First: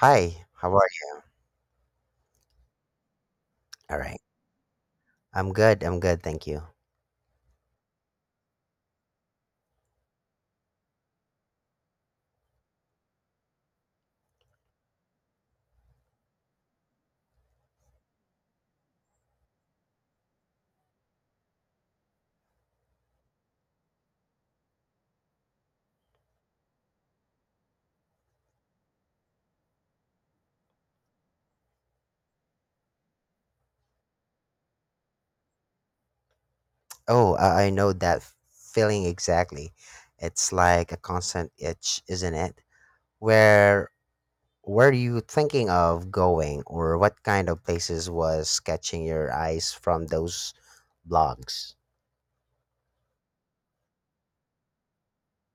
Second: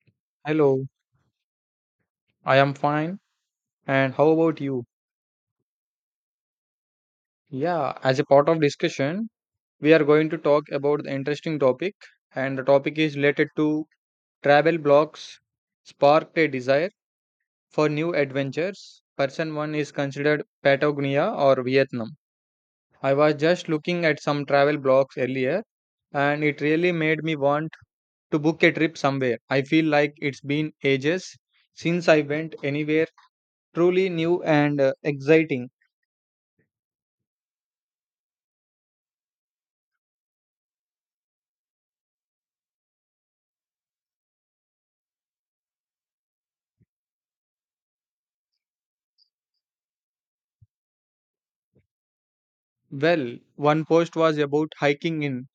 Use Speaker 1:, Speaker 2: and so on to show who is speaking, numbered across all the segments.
Speaker 1: Hi, how
Speaker 2: Hello,
Speaker 1: are you?
Speaker 2: I am fine.
Speaker 1: All
Speaker 2: And
Speaker 1: right.
Speaker 2: how about you?
Speaker 1: I'm good. Thank you.
Speaker 2: Yeah, as a part of discussion, we are going to talk about the interesting topic, and the topic is related to travel blogs sparked a desire for new adventures. Person one is considered Patagonia or Vietnam. I was just looking at some travel blogs earlier, and it really made me want to book a trip somewhere. I feel like it's been ages since I went anywhere truly new and exciting.
Speaker 1: Oh, I know that feeling exactly. It's like a constant itch, isn't it? Where were you thinking of going, or what kind of places was catching your eyes from those blogs?
Speaker 2: Well, one post was about hiking in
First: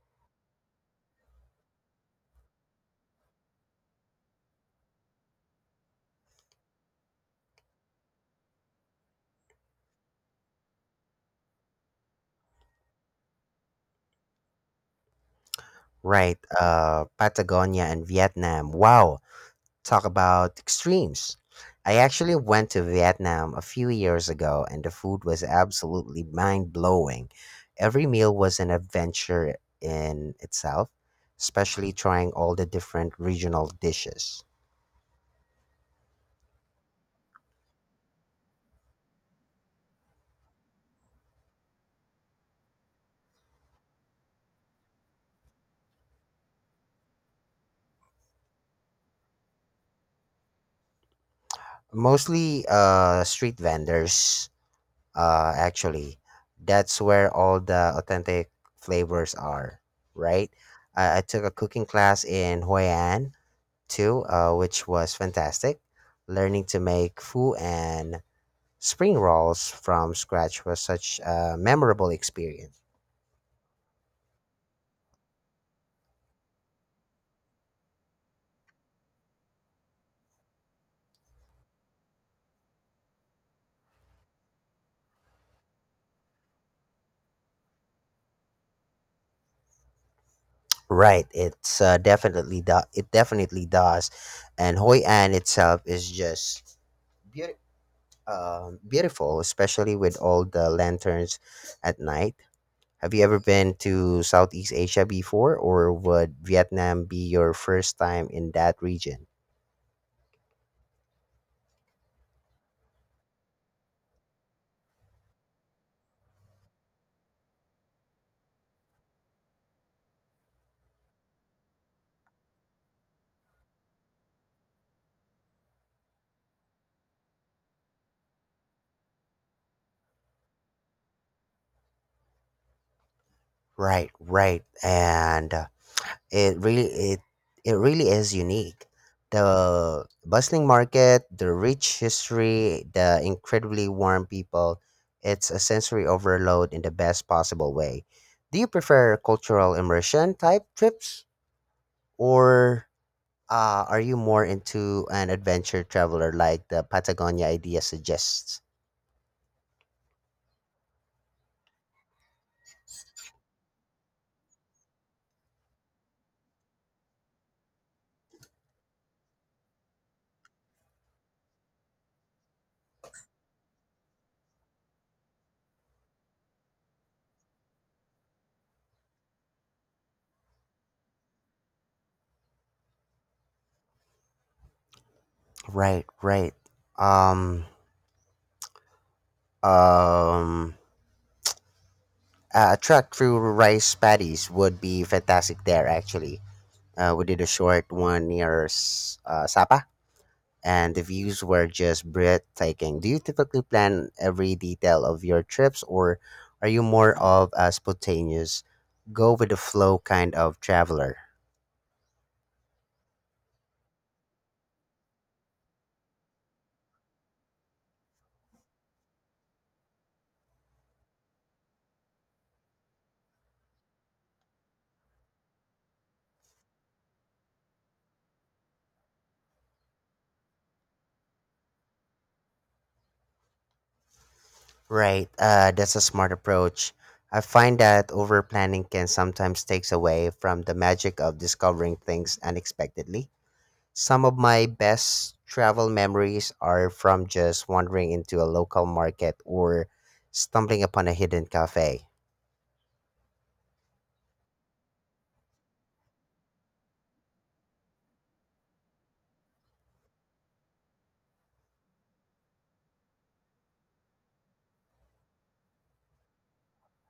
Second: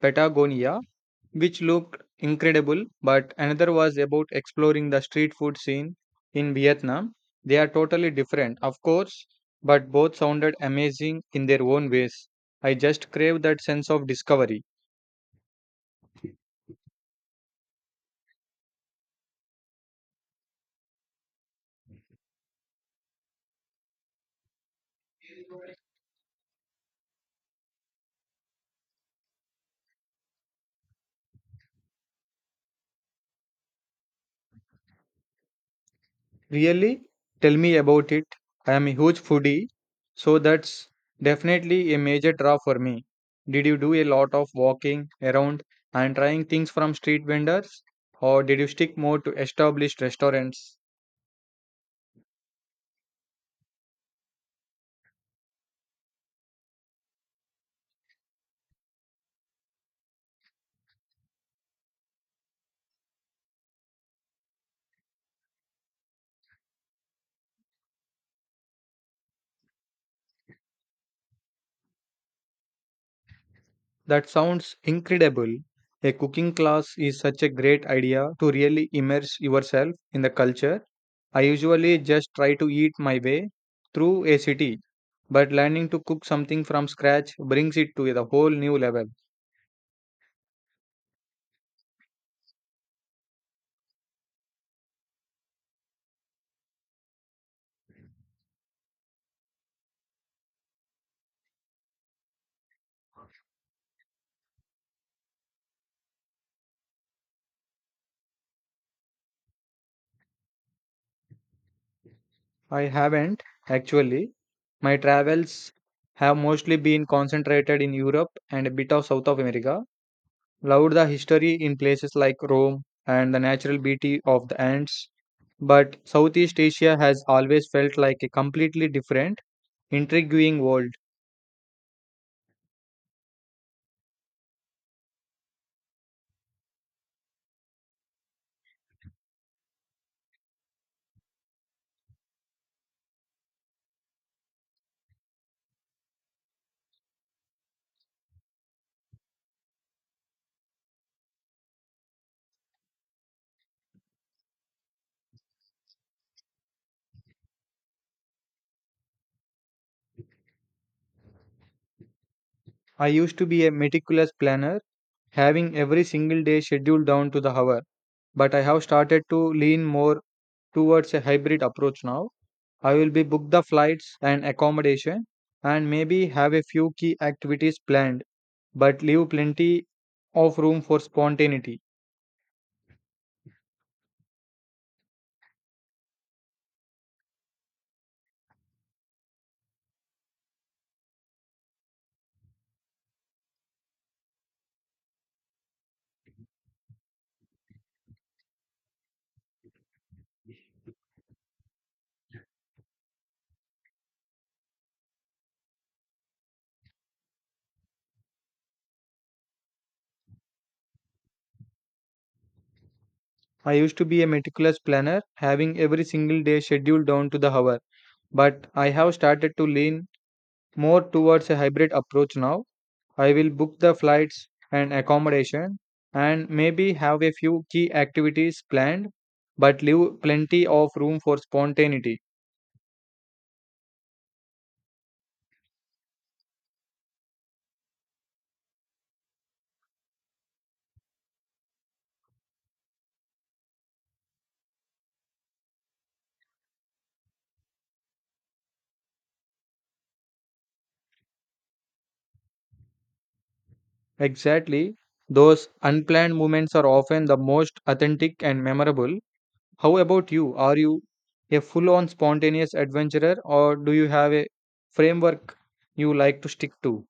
Speaker 2: Patagonia, which looked incredible, but another was about exploring the street food scene in Vietnam. They are totally different, of course, but both sounded amazing in their own ways. I just crave that sense of discovery.
Speaker 1: Right. Patagonia and Vietnam. Wow. Talk about extremes. I actually went to Vietnam a few years ago and the food was absolutely mind blowing. Every meal was an adventure in itself, especially trying all the different regional dishes.
Speaker 2: Really? Tell me about it. I am a huge foodie, so that's definitely a major draw for me. Did you do a lot of walking around and trying things from street vendors, or did you stick more to established restaurants?
Speaker 1: Mostly street vendors, actually. That's where all the authentic flavors are, right? I took a cooking class in Hoi An too, which was fantastic. Learning to make foo and spring rolls from scratch was such a memorable experience.
Speaker 2: That sounds incredible. A cooking class is such a great idea to really immerse yourself in the culture. I usually just try to eat my way through a city, but learning to cook something from scratch brings it to a whole new level.
Speaker 1: Right, it's it definitely does, and Hoi An itself is just beautiful, beautiful, especially with all the lanterns at night. Have you ever been to Southeast Asia before, or would Vietnam be your first time in that region?
Speaker 2: I haven't actually. My travels have mostly been concentrated in Europe and a bit of South of America. Loved the history in places like Rome and the natural beauty of the Andes. But Southeast Asia has always felt like a completely different, intriguing world.
Speaker 1: Right, right, and it really it it really is unique. The bustling market, the rich history, the incredibly warm people. It's a sensory overload in the best possible way. Do you prefer cultural immersion type trips or are you more into an adventure traveler like the Patagonia idea suggests?
Speaker 2: I used to be a meticulous planner, having every single day scheduled down to the hour. But I have started to lean more towards a hybrid approach now I will be book the flights and accommodation and maybe have a few key activities planned, but leave plenty of room for spontaneity.
Speaker 1: Right, right. Um, um, a trek through rice paddies would be fantastic there, actually. We did a short one near Sapa, and the views were just breathtaking. Do you typically plan every detail of your trips, or are you more of a spontaneous, go with the flow kind of traveler?
Speaker 2: I used to be a meticulous planner, having every single day scheduled down to the hour, but I have started to lean more towards a hybrid approach now. I will book the flights and accommodation and maybe have a few key activities planned, but leave plenty of room for spontaneity.
Speaker 1: Right, that's a smart approach. I find that over planning can sometimes takes away from the magic of discovering things unexpectedly. Some of my best travel memories are from just wandering into a local market or stumbling upon a hidden cafe.
Speaker 2: Exactly. Those unplanned moments are often the most authentic and memorable. How about you? Are you a full on spontaneous adventurer or do you have a framework you like to stick to?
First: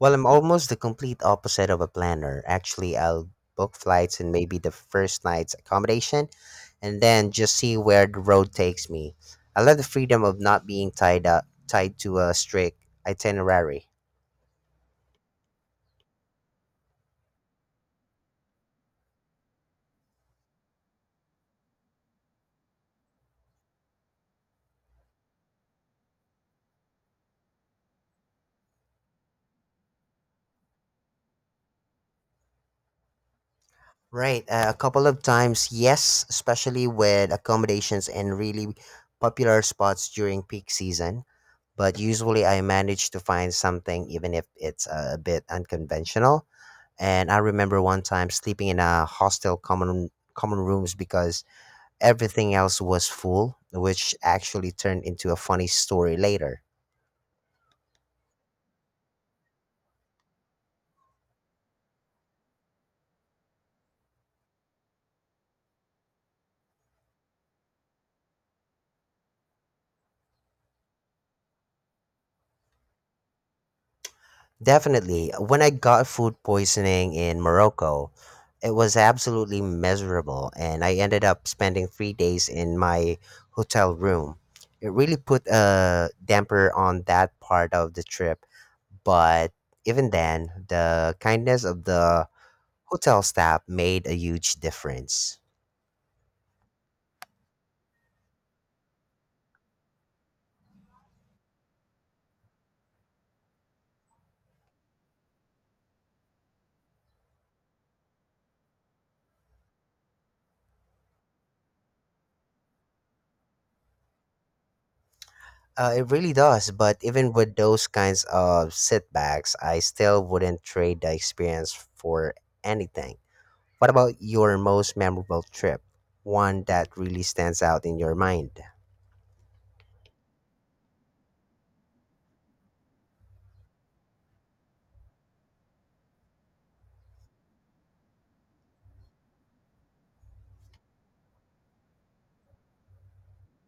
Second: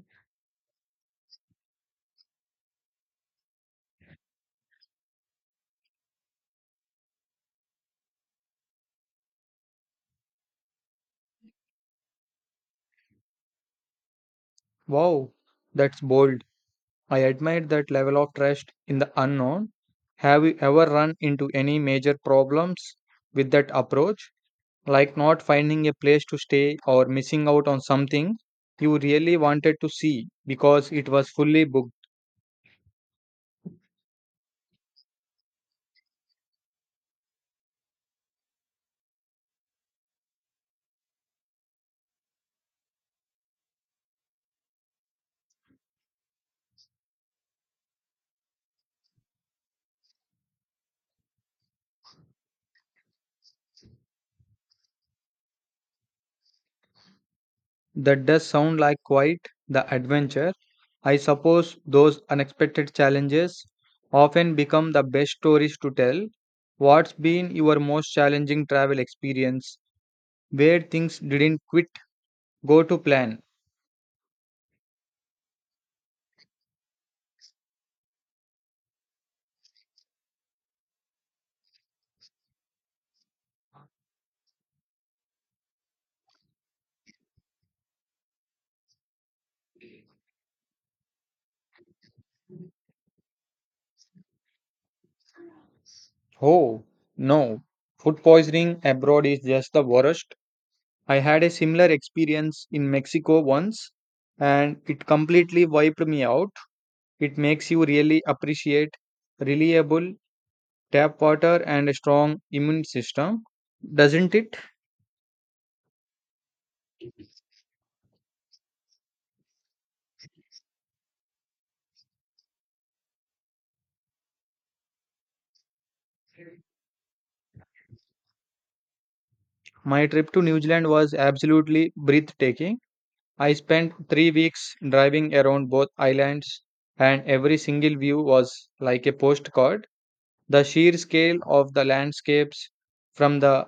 Speaker 1: Well, I'm almost the complete opposite of a planner. Actually, I'll book flights and maybe the first night's accommodation and then just see where the road takes me. I love the freedom of not being tied to a strict itinerary.
Speaker 2: Wow, that's bold. I admire that level of trust in the unknown. Have you ever run into any major problems with that approach? Like not finding a place to stay or missing out on something you really wanted to see because it was fully booked?
Speaker 1: Right, a couple of times, yes, especially with accommodations and really popular spots during peak season. But usually I manage to find something, even if it's a bit unconventional. And I remember one time sleeping in a hostel common rooms because everything else was full, which actually turned into a funny story later.
Speaker 2: That does sound like quite the adventure. I suppose those unexpected challenges often become the best stories to tell. What's been your most challenging travel experience where things didn't quite go to plan?
Speaker 1: Definitely. When I got food poisoning in Morocco, it was absolutely miserable, and I ended up spending 3 days in my hotel room. It really put a damper on that part of the trip, but even then, the kindness of the hotel staff made a huge difference.
Speaker 2: Oh, no. Food poisoning abroad is just the worst. I had a similar experience in Mexico once and it completely wiped me out. It makes you really appreciate reliable tap water and a strong immune system, doesn't it?
Speaker 1: It really does. But even with those kinds of setbacks, I still wouldn't trade the experience for anything. What about your most memorable trip? One that really stands out in your mind?
Speaker 2: My trip to New Zealand was absolutely breathtaking. I spent 3 weeks driving around both islands, and every single view was like a postcard. The sheer scale of the landscapes, from the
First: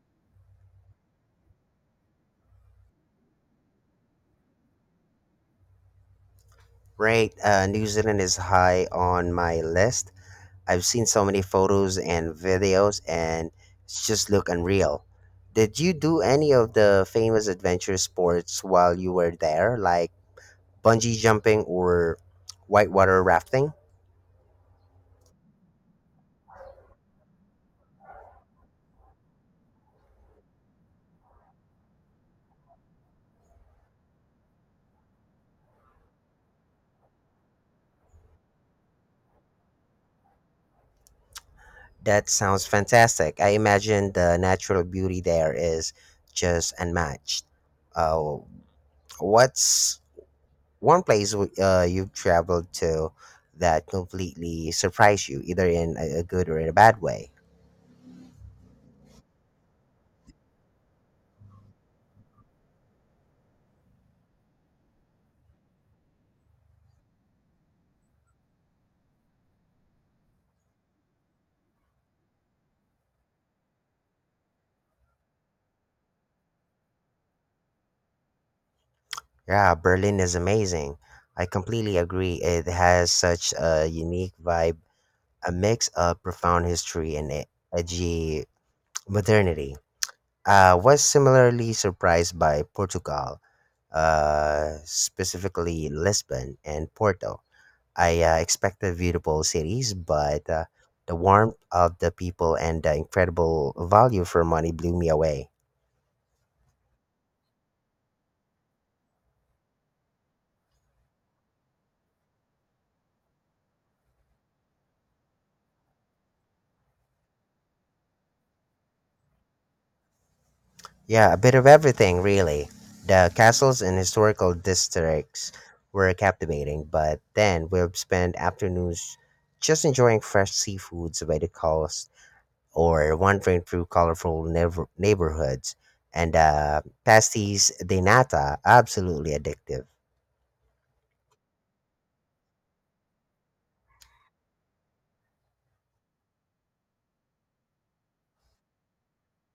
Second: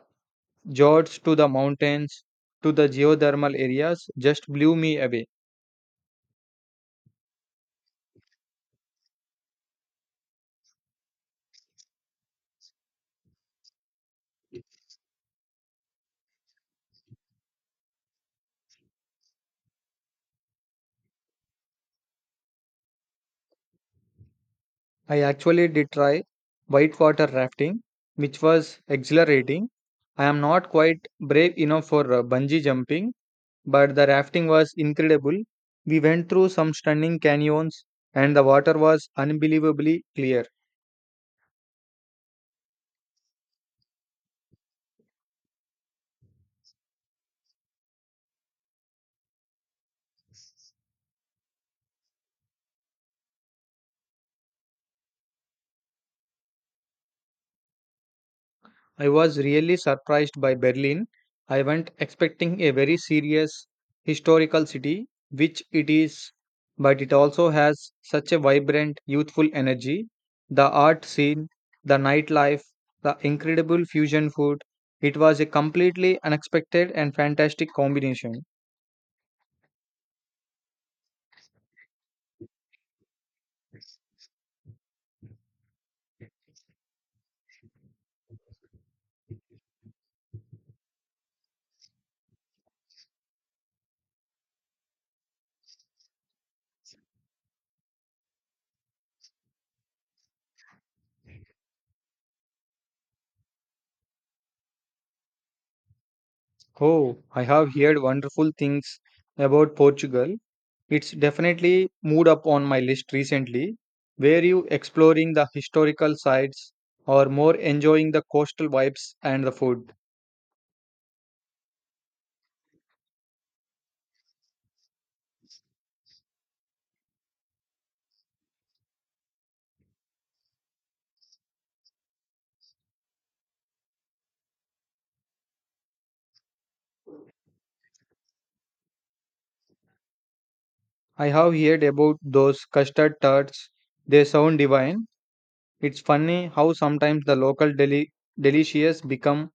Speaker 2: fjords to the mountains to the geothermal areas, just blew me away.
Speaker 1: Right, New Zealand is high on my list. I've seen so many photos and videos, and it's just look unreal. Did you do any of the famous adventure sports while you were there, like bungee jumping or whitewater rafting?
Speaker 2: I actually did try whitewater rafting, which was exhilarating. I am not quite brave enough for bungee jumping, but the rafting was incredible. We went through some stunning canyons, and the water was unbelievably clear.
Speaker 1: That sounds fantastic. I imagine the natural beauty there is just unmatched. Uh, what's one place you've traveled to that completely surprised you, either in a good or in a bad way?
Speaker 2: I was really surprised by Berlin. I went expecting a very serious historical city, which it is, but it also has such a vibrant, youthful energy. The art scene, the nightlife, the incredible fusion food. It was a completely unexpected and fantastic combination.
Speaker 1: Yeah, Berlin is amazing. I completely agree. It has such a unique vibe, a mix of profound history and edgy modernity. I was similarly surprised by Portugal, specifically Lisbon and Porto. I expected beautiful cities, but the warmth of the people and the incredible value for money blew me away.
Speaker 2: Oh, I have heard wonderful things about Portugal. It's definitely moved up on my list recently. Were you exploring the historical sites or more enjoying the coastal vibes and the food?
Speaker 1: Yeah, a bit of everything, really. The castles and historical districts were captivating, but then we'll spend afternoons just enjoying fresh seafoods by the coast or wandering through colorful neighborhoods. And pastis de nata, absolutely addictive.
Speaker 2: I have heard about those custard tarts. They sound divine. It's funny how sometimes the local delicious become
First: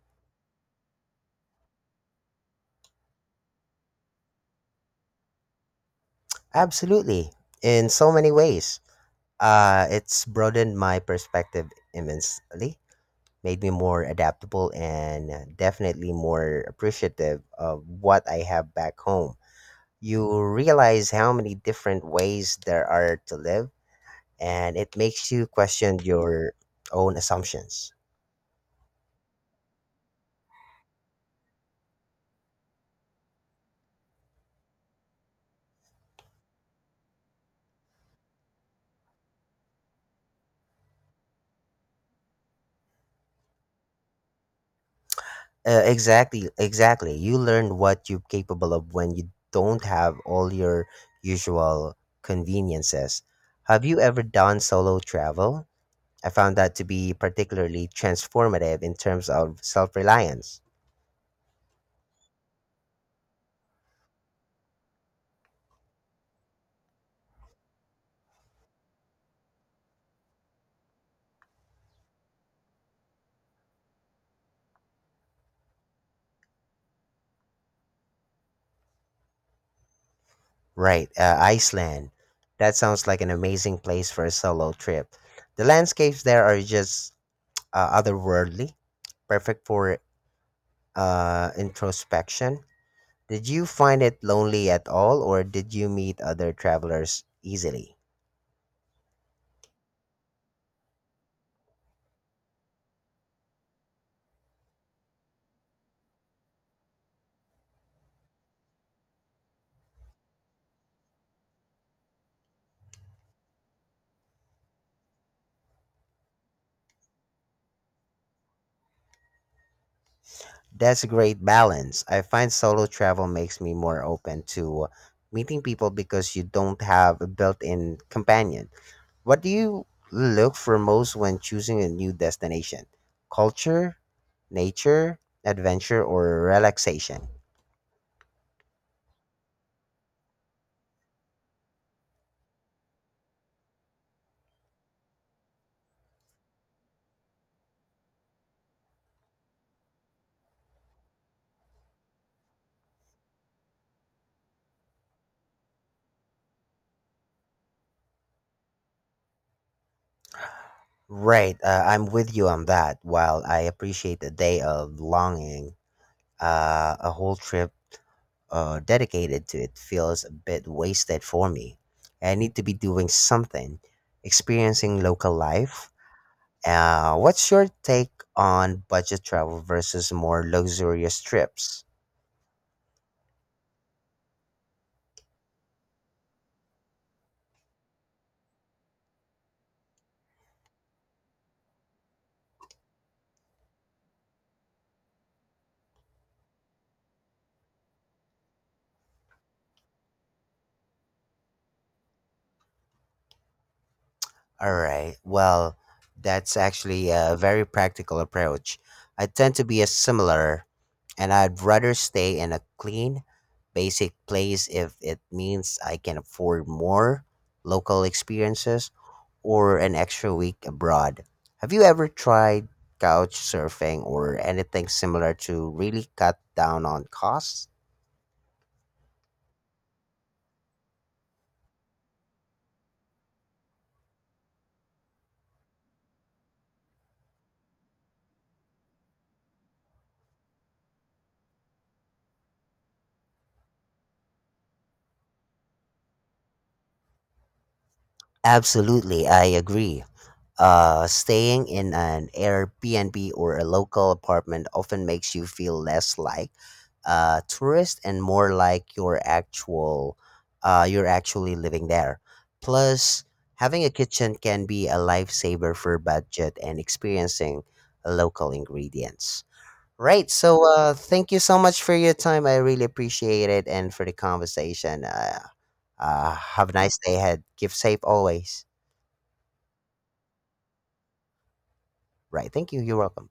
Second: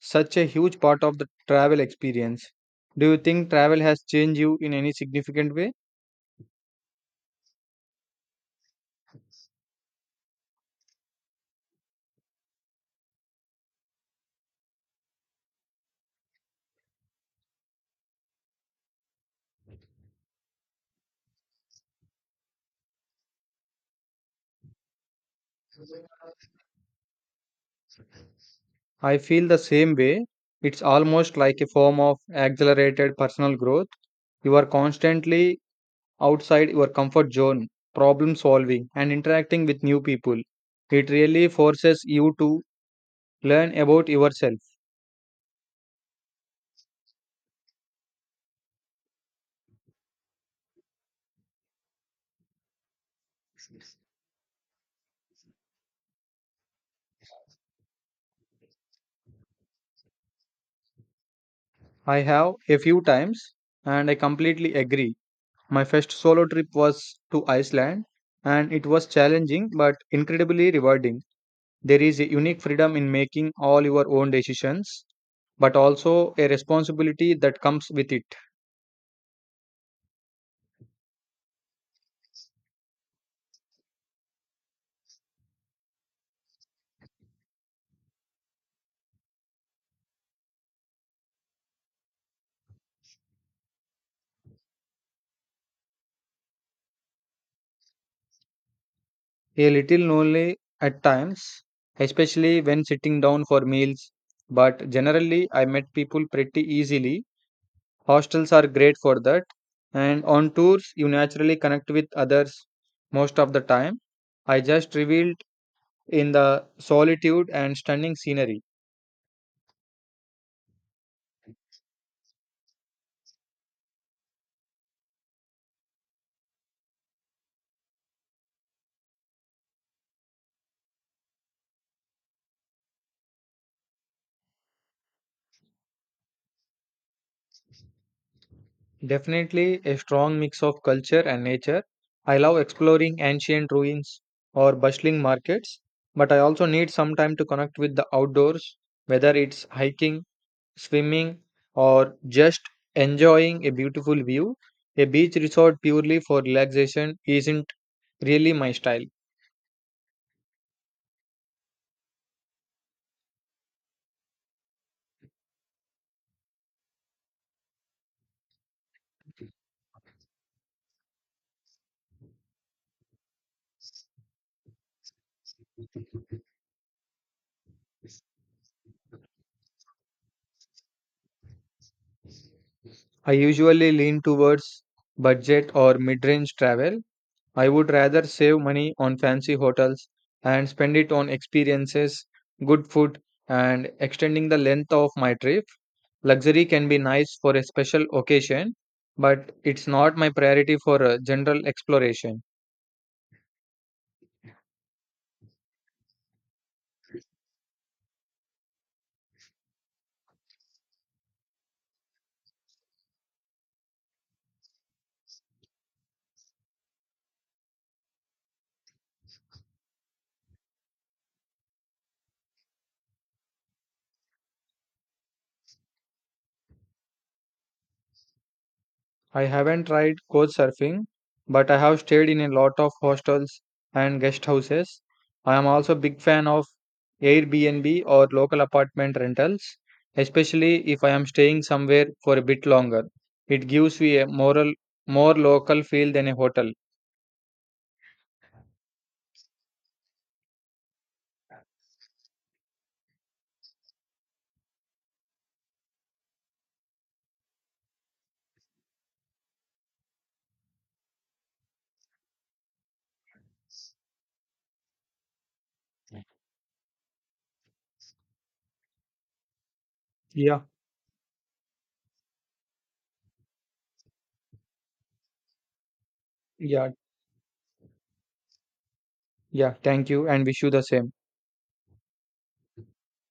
Speaker 2: such a huge part of the travel experience. Do you think travel has changed you in any significant way?
Speaker 1: Absolutely, in so many ways. It's broadened my perspective immensely, made me more adaptable, and definitely more appreciative of what I have back home. You realize how many different ways there are to live, and it makes you question your own assumptions.
Speaker 2: I feel the same way. It's almost like a form of accelerated personal growth you are constantly outside your comfort zone, problem solving, and interacting with new people. It really forces you to learn about yourself.
Speaker 1: Exactly. You learn what you're capable of when you don't have all your usual conveniences. Have you ever done solo travel? I found that to be particularly transformative in terms of self reliance.
Speaker 2: I have a few times, and I completely agree. My first solo trip was to Iceland, and it was challenging but incredibly rewarding. There is a unique freedom in making all your own decisions, but also a responsibility that comes with it.
Speaker 1: Right, Iceland. That sounds like an amazing place for a solo trip. The landscapes there are just otherworldly, perfect for introspection. Did you find it lonely at all, or did you meet other travelers easily?
Speaker 2: A little lonely at times, especially when sitting down for meals, but generally I met people pretty easily. Hostels are great for that, and on tours you naturally connect with others most of the time. I just revealed in the solitude and stunning scenery.
Speaker 1: That's a great balance. I find solo travel makes me more open to meeting people because you don't have a built in companion. What do you look for most when choosing a new destination? Culture, nature, adventure, or relaxation?
Speaker 2: Definitely a strong mix of culture and nature. I love exploring ancient ruins or bustling markets, but I also need some time to connect with the outdoors, whether it's hiking swimming, or just enjoying a beautiful view, a beach resort purely for relaxation isn't really my style.
Speaker 1: Right, I'm with you on that. While I appreciate a day of longing, a whole trip dedicated to it feels a bit wasted for me. I need to be doing something, experiencing local life. What's your take on budget travel versus more luxurious trips?
Speaker 2: I usually lean towards budget or mid range travel. I would rather save money on fancy hotels and spend it on experiences, good food, and extending the length of my trip. Luxury can be nice for a special occasion, but it's not my priority for a general exploration.
Speaker 1: All right, well, that's actually a very practical approach. I tend to be a similar. And I'd rather stay in a clean, basic place if it means I can afford more local experiences or an extra week abroad. Have you ever tried couch surfing or anything similar to really cut down on costs?
Speaker 2: I haven't tried coach surfing, but I have stayed in a lot of hostels and guest houses. I am also a big fan of Airbnb or local apartment rentals, especially if I am staying somewhere for a bit longer. It gives me a moral, more local feel than a hotel.
Speaker 1: Absolutely, I agree. Staying in an Airbnb or a local apartment often makes you feel less like a tourist and more like your actual you're actually living there. Plus, having a kitchen can be a lifesaver for budget and experiencing local ingredients. Right.
Speaker 2: Yeah,
Speaker 1: So, thank you so much for your time. I really appreciate it and for the conversation. Have a
Speaker 2: yeah,
Speaker 1: nice day ahead. Give safe always.
Speaker 2: yeah. Thank you and wish you the same.
Speaker 1: Right. Thank you. You're welcome.